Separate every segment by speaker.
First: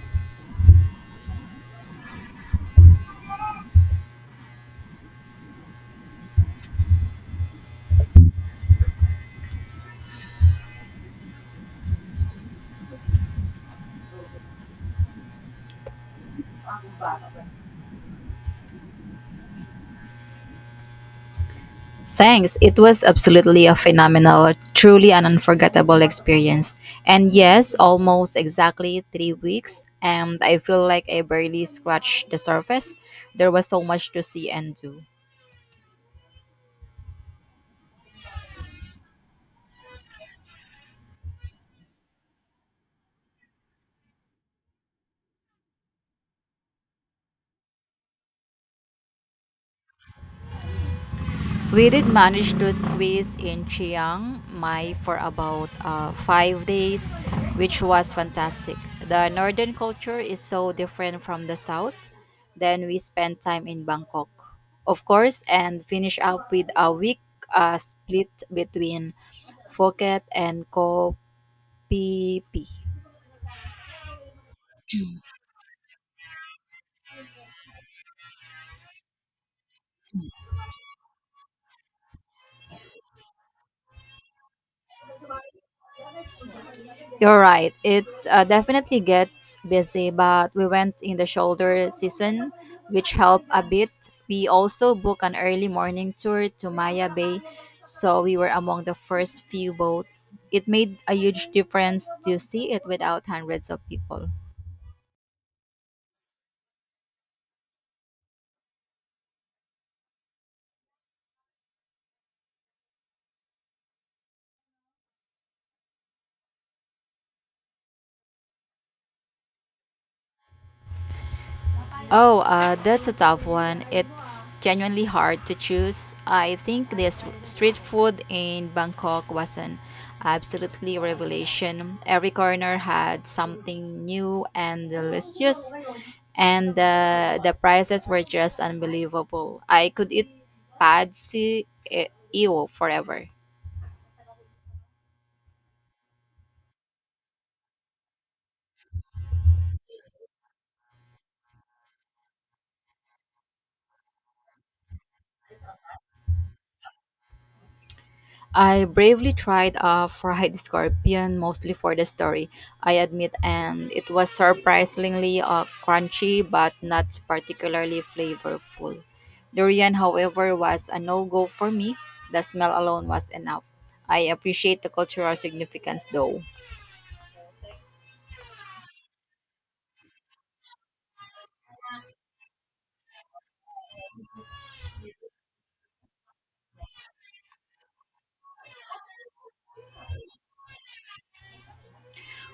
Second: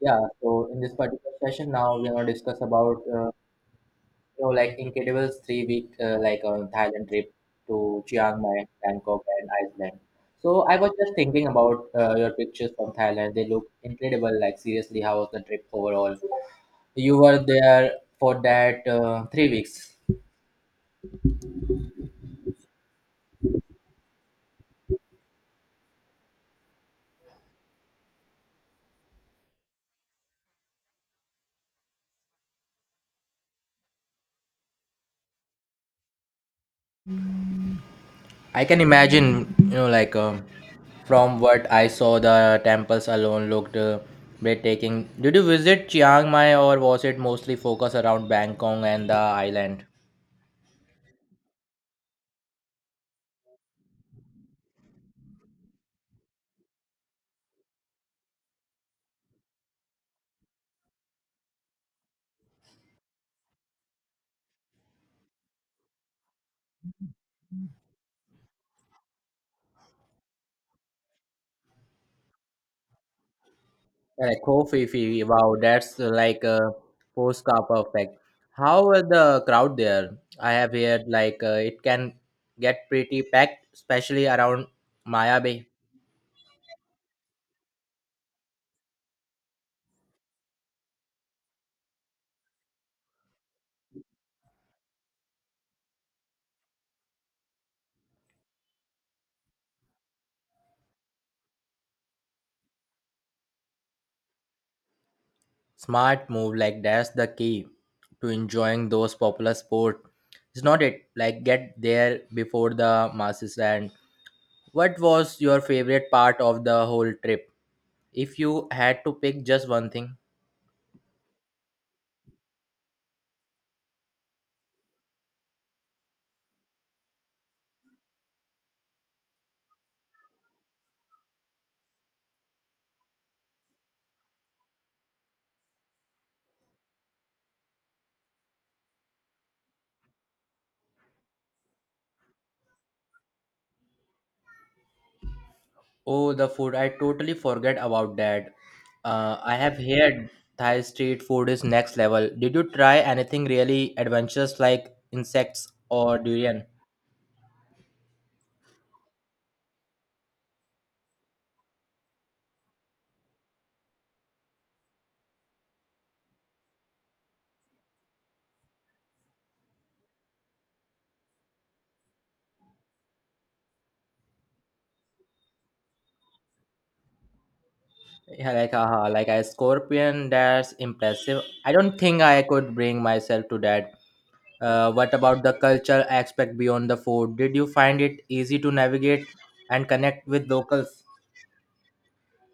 Speaker 1: Yeah, so in this particular session now we're gonna discuss about Incredibles 3 week Thailand trip to Chiang Mai, Bangkok, and Iceland. So I was just thinking about your pictures from Thailand. They look incredible. Like seriously, how was the trip overall? You were there for that 3 weeks.
Speaker 2: Thanks. It was absolutely a phenomenal, truly an unforgettable experience. And yes, almost exactly 3 weeks, and I feel like I barely scratched the surface. There was so much to see and do.
Speaker 1: I can imagine, from what I saw, the temples alone looked breathtaking. Did you visit Chiang Mai or was it mostly focused around Bangkok and the island?
Speaker 2: We did manage to squeeze in Chiang Mai for about 5 days, which was fantastic. The northern culture is so different from the south. Then we spent time in Bangkok, of course, and finish up with a week split between Phuket and Koh Phi Phi.
Speaker 1: Yeah. Like, Koh Phi Phi, wow, that's like a postcard perfect. How were the crowd there? I have heard it can get pretty packed, especially around Maya Bay.
Speaker 2: You're right. It definitely gets busy, but we went in the shoulder season, which helped a bit. We also booked an early morning tour to Maya Bay, so we were among the first few boats. It made a huge difference to see it without hundreds of people.
Speaker 1: Smart move, like that's the key to enjoying those popular sport. It's not it like get there before the masses. And what was your favorite part of the whole trip? If you had to pick just one thing,
Speaker 2: Oh, that's a tough one. It's genuinely hard to choose. I think this street food in Bangkok was an absolutely revelation. Every corner had something new and delicious, and the prices were just unbelievable. I could eat pad see ew forever.
Speaker 1: oh, the food. I totally forget about that. I have heard Thai street food is next level. Did you try anything really adventurous like insects or durian?
Speaker 2: I bravely tried a fried scorpion mostly for the story, I admit, and it was surprisingly crunchy but not particularly flavorful. Durian, however, was a no go for me. The smell alone was enough. I appreciate the cultural significance though.
Speaker 1: Yeah, like a scorpion. That's impressive. I don't think I could bring myself to that. What about the cultural aspect beyond the food? Did you find it easy to navigate and connect with locals?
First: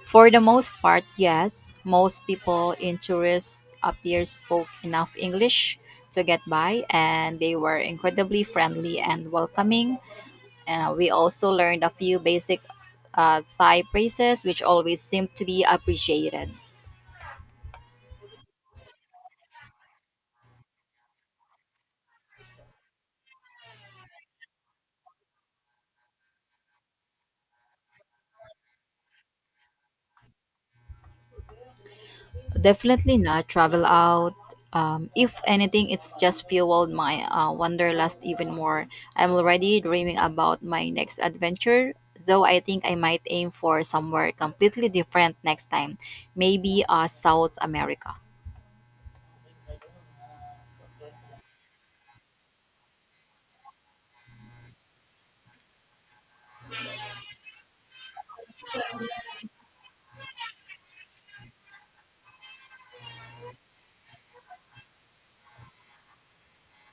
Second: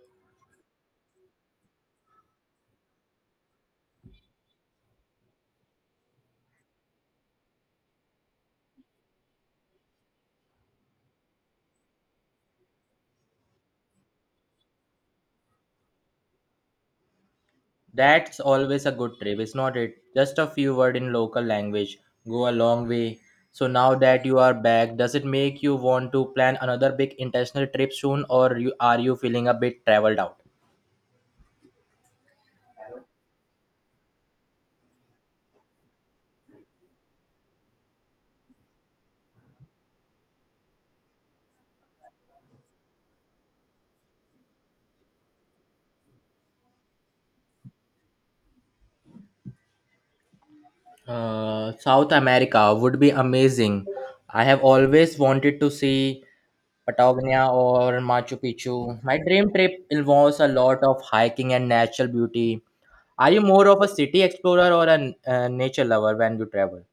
Speaker 2: For the most part, yes, most people in tourist appear spoke enough English to get by, and they were incredibly friendly and welcoming. And we also learned a few basic Thai phrases, which always seem to be appreciated.
Speaker 1: That's always a good trip. It's not it. Just a few word in local language go a long way. So now that you are back, does it make you want to plan another big international trip soon, or are you feeling a bit traveled out?
Speaker 2: Definitely not travel out. If anything, it's just fueled my wanderlust even more. I'm already dreaming about my next adventure, though I think I might aim for somewhere completely different next time. Maybe South America.
Speaker 1: South America would be amazing. I have always wanted to see Patagonia or Machu Picchu. My dream trip involves a lot of hiking and natural beauty. Are you more of a city explorer or a nature lover when you travel?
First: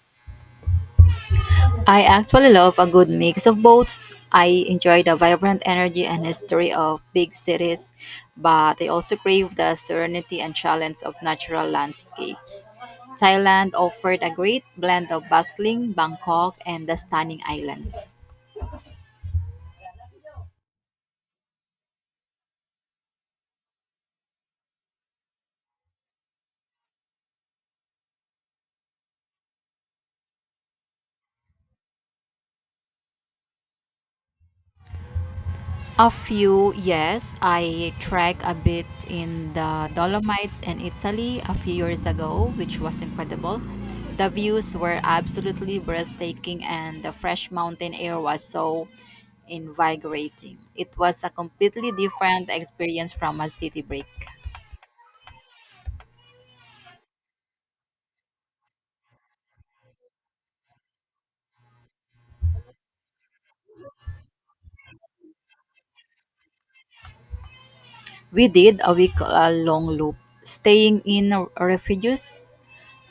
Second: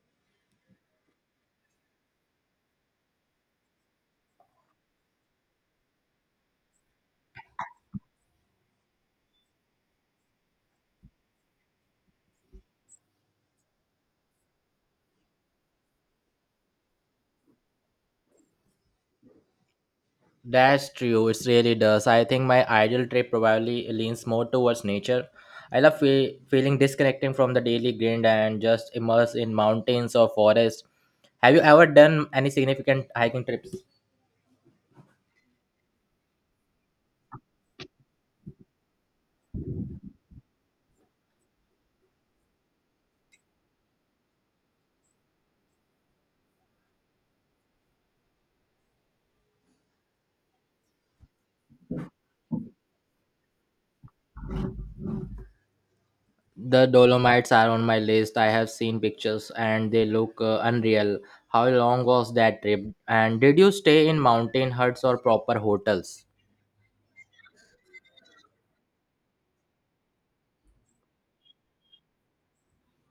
Speaker 2: I actually love a good mix of both. I enjoy the vibrant energy and history of big cities, but I also crave the serenity and challenge of natural landscapes. Thailand offered a great blend of bustling Bangkok and the stunning islands.
Speaker 1: That's true. It really does. I think my ideal trip probably leans more towards nature. I love feeling disconnecting from the daily grind and just immersed in mountains or forests. Have you ever done any significant hiking trips?
Speaker 2: A few, yes. I trek a bit in the Dolomites in Italy a few years ago, which was incredible. The views were absolutely breathtaking, and the fresh mountain air was so invigorating. It was a completely different experience from a city break.
Speaker 1: The Dolomites are on my list. I have seen pictures and they look unreal. How long was that trip? And did you stay in mountain huts or proper hotels?
Speaker 2: We did a week long loop, staying in refuges,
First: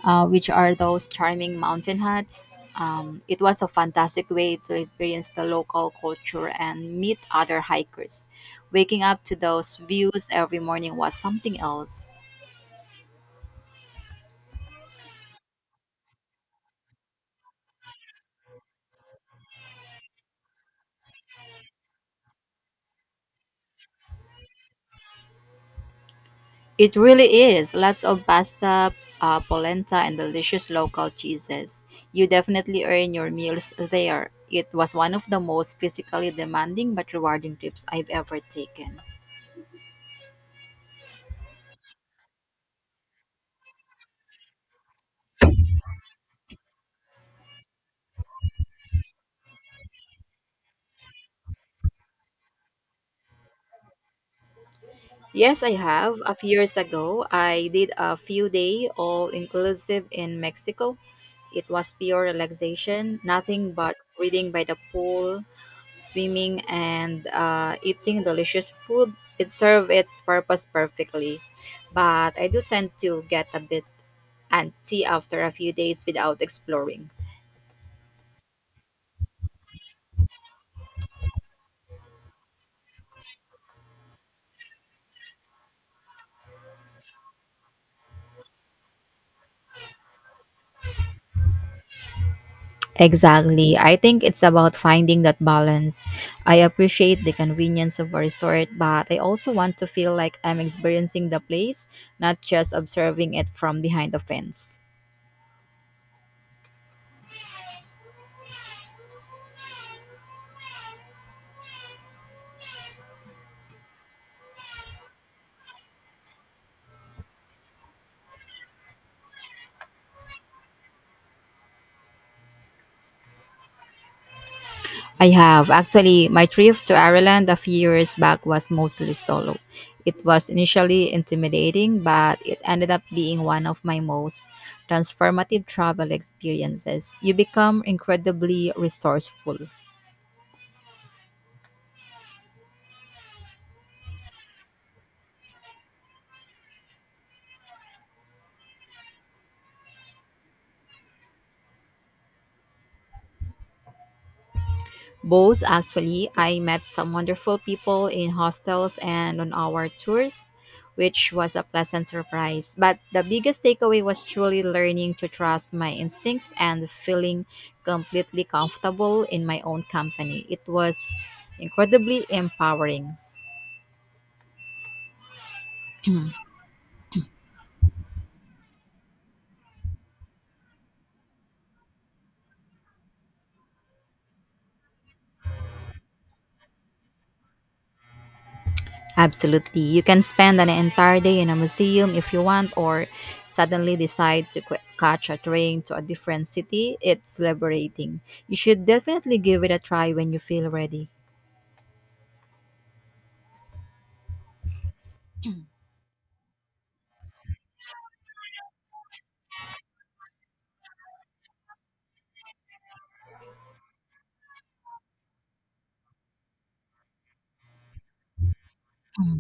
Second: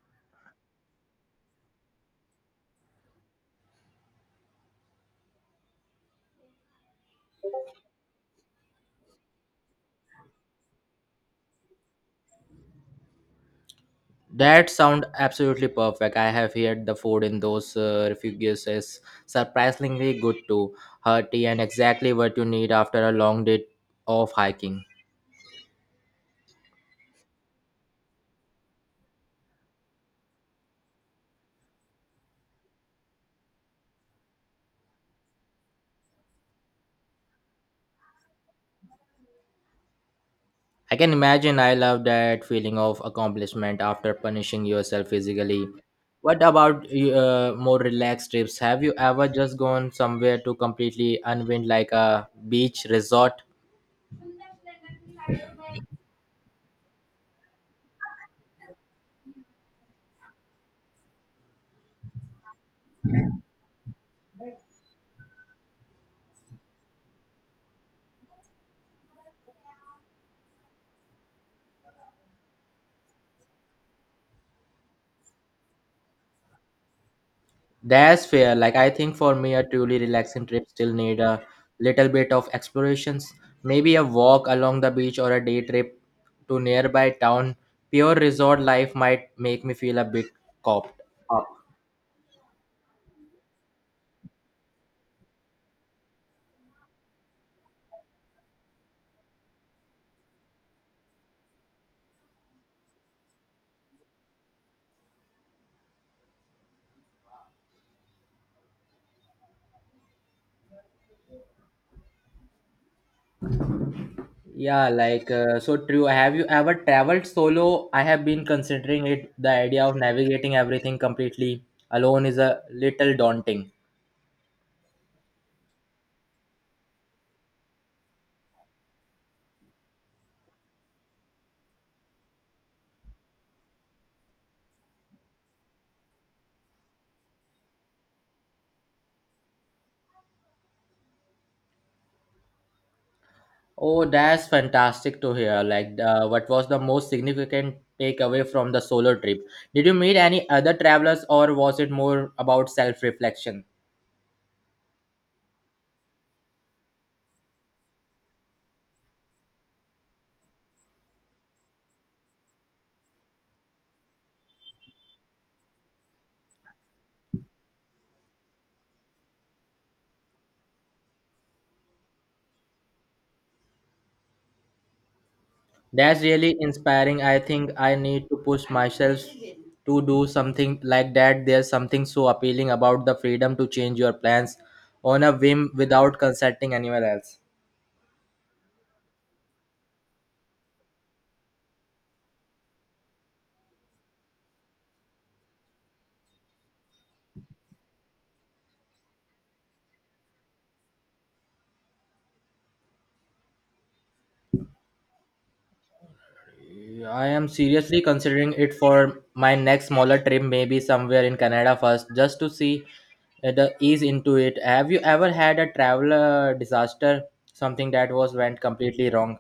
Speaker 2: which are those charming mountain huts. It was a fantastic way to experience the local culture and meet other hikers. Waking up to those views every morning was something else.
Speaker 1: That sound absolutely perfect. I have heard the food in those refuges is surprisingly good too, hearty and exactly what you need after a long day of hiking.
Speaker 2: It really is. Lots of pasta, polenta, and delicious local cheeses. You definitely earn your meals there. It was one of the most physically demanding but rewarding trips I've ever taken.
Speaker 1: I can imagine I love that feeling of accomplishment after punishing yourself physically. What about more relaxed trips? Have you ever just gone somewhere to completely unwind, like a beach resort?
Speaker 2: Yes, I have. A few years ago, I did a few day all inclusive in Mexico. It was pure relaxation, nothing but reading by the pool, swimming, and eating delicious food. It served its purpose perfectly. But I do tend to get a bit antsy after a few days without exploring.
Speaker 1: That's fair. Like I think for me, a truly relaxing trip still need a little bit of explorations. Maybe a walk along the beach or a day trip to nearby town. Pure resort life might make me feel a bit copped up.
Speaker 2: Exactly. I think it's about finding that balance. I appreciate the convenience of a resort, but I also want to feel like I'm experiencing the place, not just observing it from behind the fence.
Speaker 1: Yeah, so true. Have you ever traveled solo? I have been considering it. The idea of navigating everything completely alone is a little daunting.
Speaker 2: I have. Actually, my trip to Ireland a few years back was mostly solo. It was initially intimidating, but it ended up being one of my most transformative travel experiences. You become incredibly resourceful.
Speaker 1: Oh, that's fantastic to hear. What was the most significant takeaway from the solo trip? Did you meet any other travelers, or was it more about self reflection?
Speaker 2: Both, actually. I met some wonderful people in hostels and on our tours, which was a pleasant surprise. But the biggest takeaway was truly learning to trust my instincts and feeling completely comfortable in my own company. It was incredibly empowering.
Speaker 1: That's really inspiring. I think I need to push myself to do something like that. There's something so appealing about the freedom to change your plans on a whim without consulting anyone else.
Speaker 2: Absolutely. You can spend an entire day in a museum if you want, or suddenly decide to catch a train to a different city. It's liberating. You should definitely give it a try when you feel ready.
Speaker 1: Yeah, I am seriously considering it for my next smaller trip, maybe somewhere in Canada first, just to see the ease into it. Have you ever had a travel disaster, something that was went completely wrong?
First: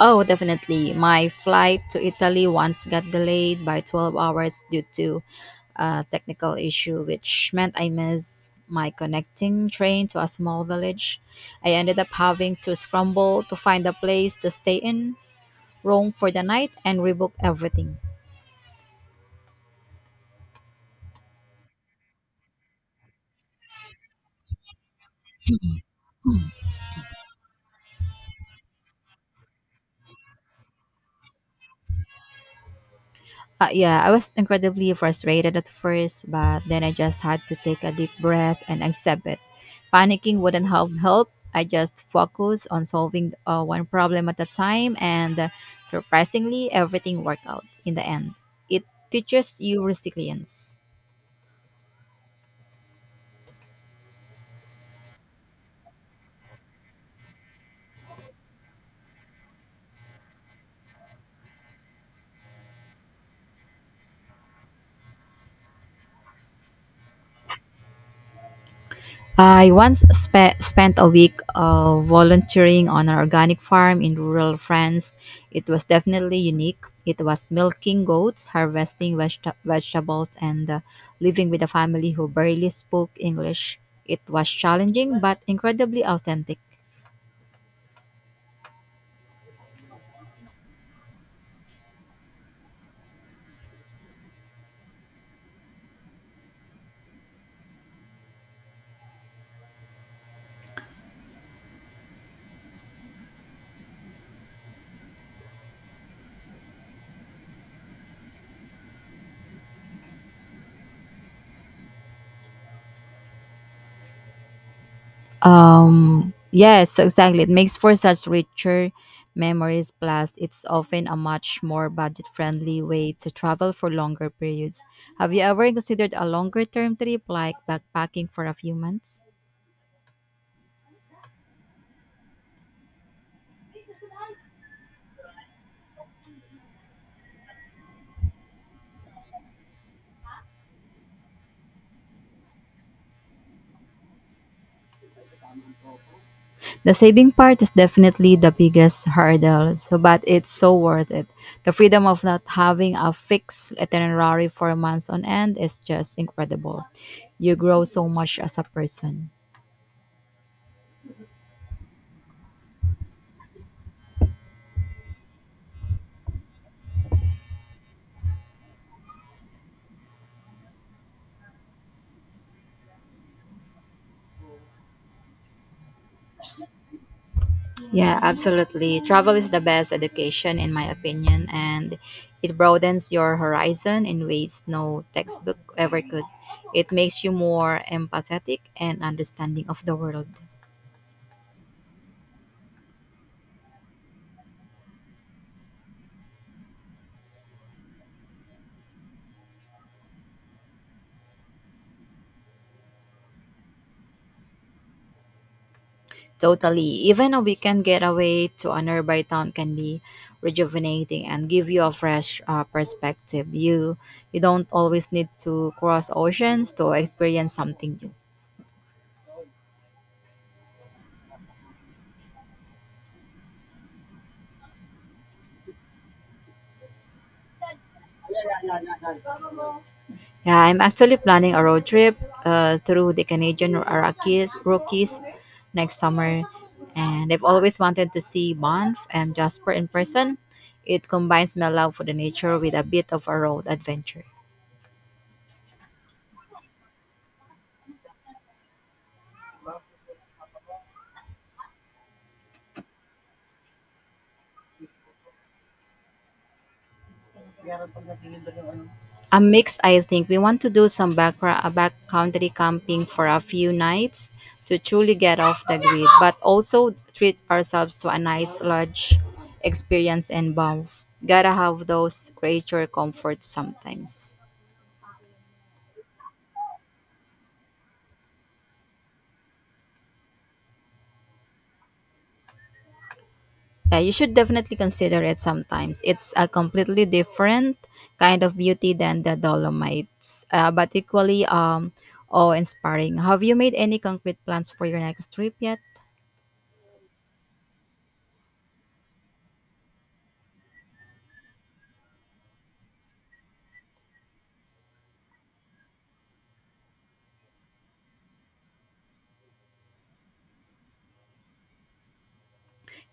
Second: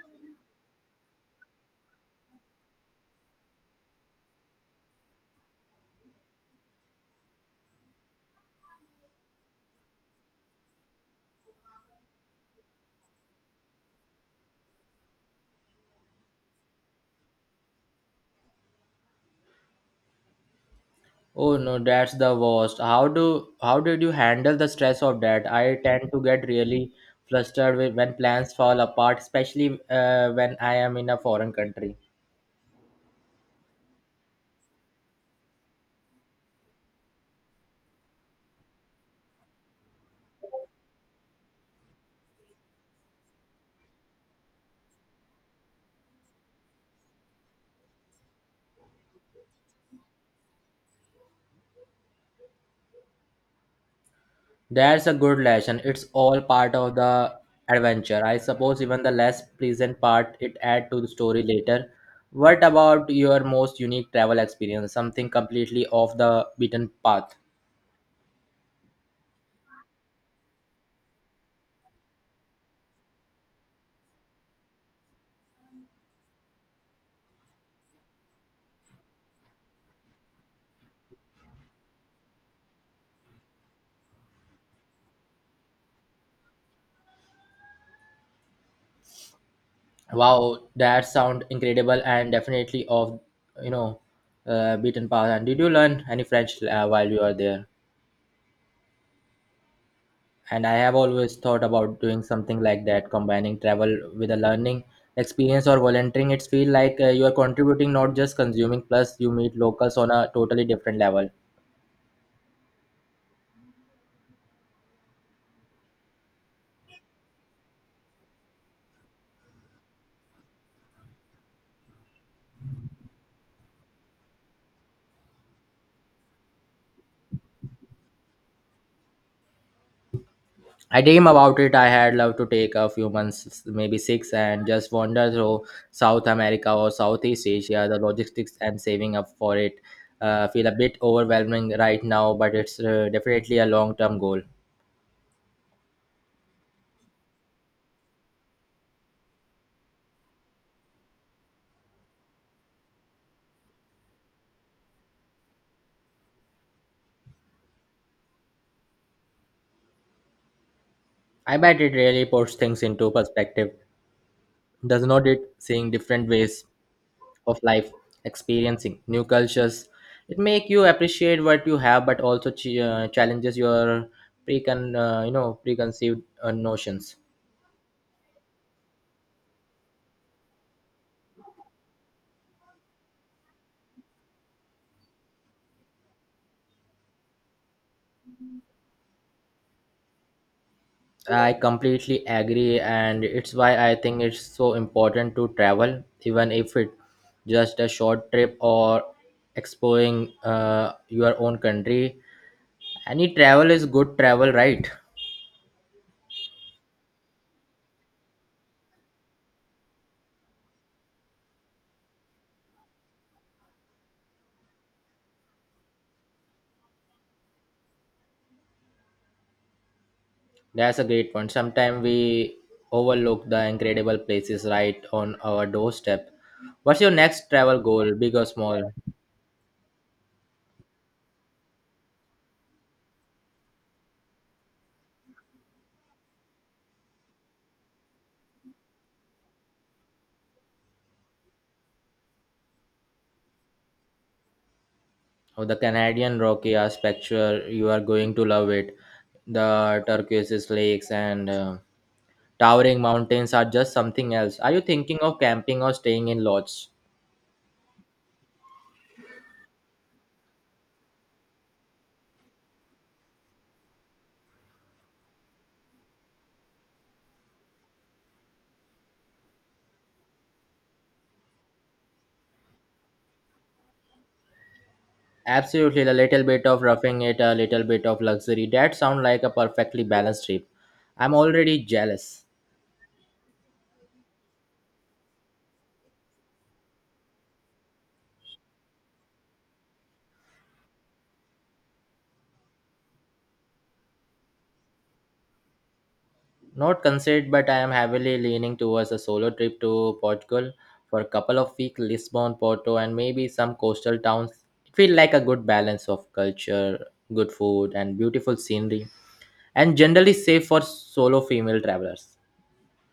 Speaker 2: Oh, definitely. My flight to Italy once got delayed by 12 hours due to a technical issue, which meant I missed my connecting train to a small village. I ended up having to scramble to find a place to stay in Rome for the night, and rebook everything.
Speaker 1: Oh no, that's the worst. How did you handle the stress of that? I tend to
Speaker 2: Uh,
Speaker 1: get really flustered when plans fall apart, especially when I am in a foreign country.
Speaker 2: yeah, I was incredibly frustrated at first, but then I just had to take a deep breath and accept it. Panicking wouldn't help. Help. I just focused on solving one problem at a time, and surprisingly, everything worked out in the end. It teaches you resilience.
Speaker 1: That's a good lesson. It's all part of the adventure. I suppose even the less pleasant part it add to the story later. What about your most unique travel experience? Something completely off the beaten path?
Speaker 2: I once spent a week volunteering on an organic farm in rural France. It was definitely unique. It was milking goats, harvesting vegetables, and living with a family who barely spoke English. It was challenging but incredibly authentic.
Speaker 1: Wow, that sound incredible and definitely of you know beaten path. And did you learn any French while you were there? And I have always thought about doing something like that, combining travel with a learning experience or volunteering. It's feel like you are contributing, not just consuming. Plus, you meet locals on a totally different level.
Speaker 2: Yes, exactly. It makes for such richer memories. Plus, it's often a much more budget friendly way to travel for longer periods. Have you ever considered a longer term trip like backpacking for a few months?
Speaker 1: I dream about it. I had love to take a few months, maybe six, and just wander through South America or Southeast Asia. The logistics and saving up for it feel a bit overwhelming right now, but it's definitely a long-term goal.
Speaker 2: The saving part is definitely the biggest hurdle, so, but it's so worth it. The freedom of not having a fixed itinerary for months on end is just incredible. You grow so much as a person.
Speaker 1: I bet it really puts things into perspective, does not it? Seeing different ways of life, experiencing new cultures, it make you appreciate what you have, but also ch- challenges your precon, you know, preconceived notions.
Speaker 2: Yeah, absolutely. Travel is the best education, in my opinion, and it broadens your horizon in ways no textbook ever could. It makes you more empathetic and understanding of the world.
Speaker 1: I completely agree, and it's why I think it's so important to travel, even if it just a short trip or exploring your own country. Any travel is good travel, right?
Speaker 2: Totally. Even a weekend getaway to a nearby town can be rejuvenating and give you a fresh perspective. You don't always need to cross oceans to experience something new.
Speaker 1: That's a great point. Sometimes we overlook the incredible places right on our doorstep. What's your next travel goal, big or small?
Speaker 2: Yeah, I'm actually planning a road trip through the Canadian Rockies, next summer, and I've always wanted to see Banff and Jasper in person. It combines my love for the nature with a bit of a road adventure.
Speaker 1: Oh, the Canadian Rocky are spectacular. You are going to love it. The turquoise lakes and towering mountains are just something else. Are you thinking of camping or staying in lodges?
Speaker 2: A mix, I think. We want to do some backcountry camping for a few nights to truly get off the grid, but also treat ourselves to a nice lodge experience in Banff. Gotta have those creature comforts sometimes.
Speaker 1: Absolutely, a little bit of roughing it, a little bit of luxury. That sounds like a perfectly balanced trip. I'm already jealous.
Speaker 2: Yeah, you should definitely consider it sometimes. It's a completely different kind of beauty than the Dolomites, but equally awe-inspiring. Have you made any concrete plans for your next trip yet?
Speaker 1: Not considered, but I am heavily leaning towards a solo trip to Portugal for a couple of weeks, Lisbon, Porto, and maybe some coastal towns. It feels like a good balance of culture, good food, and beautiful scenery, and generally safe for solo female travelers.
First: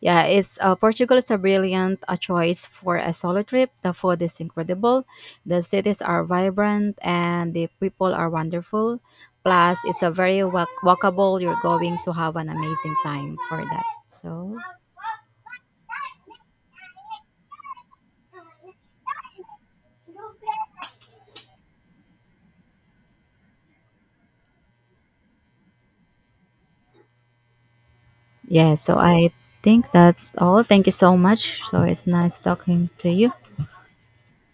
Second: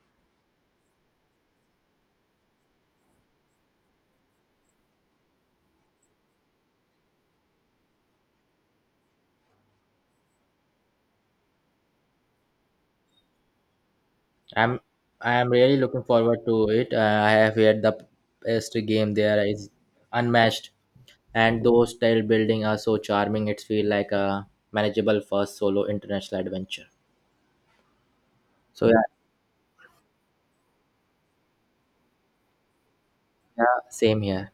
Speaker 2: Yeah, it's Portugal is a brilliant choice for a solo trip. The food is incredible, the cities are vibrant, and the people are wonderful. Plus, it's a very walkable. You're going to have an amazing time for that. So.
Speaker 1: I'm I am really looking forward to it. I have heard the best game there is unmatched, and those tile building are so charming. It feels like a manageable first solo international adventure.
Speaker 2: Yeah,
Speaker 1: So
Speaker 2: so
Speaker 1: yeah,
Speaker 2: I think that's all. Thank you so much. So it's nice talking to you.
Speaker 1: yeah, same here.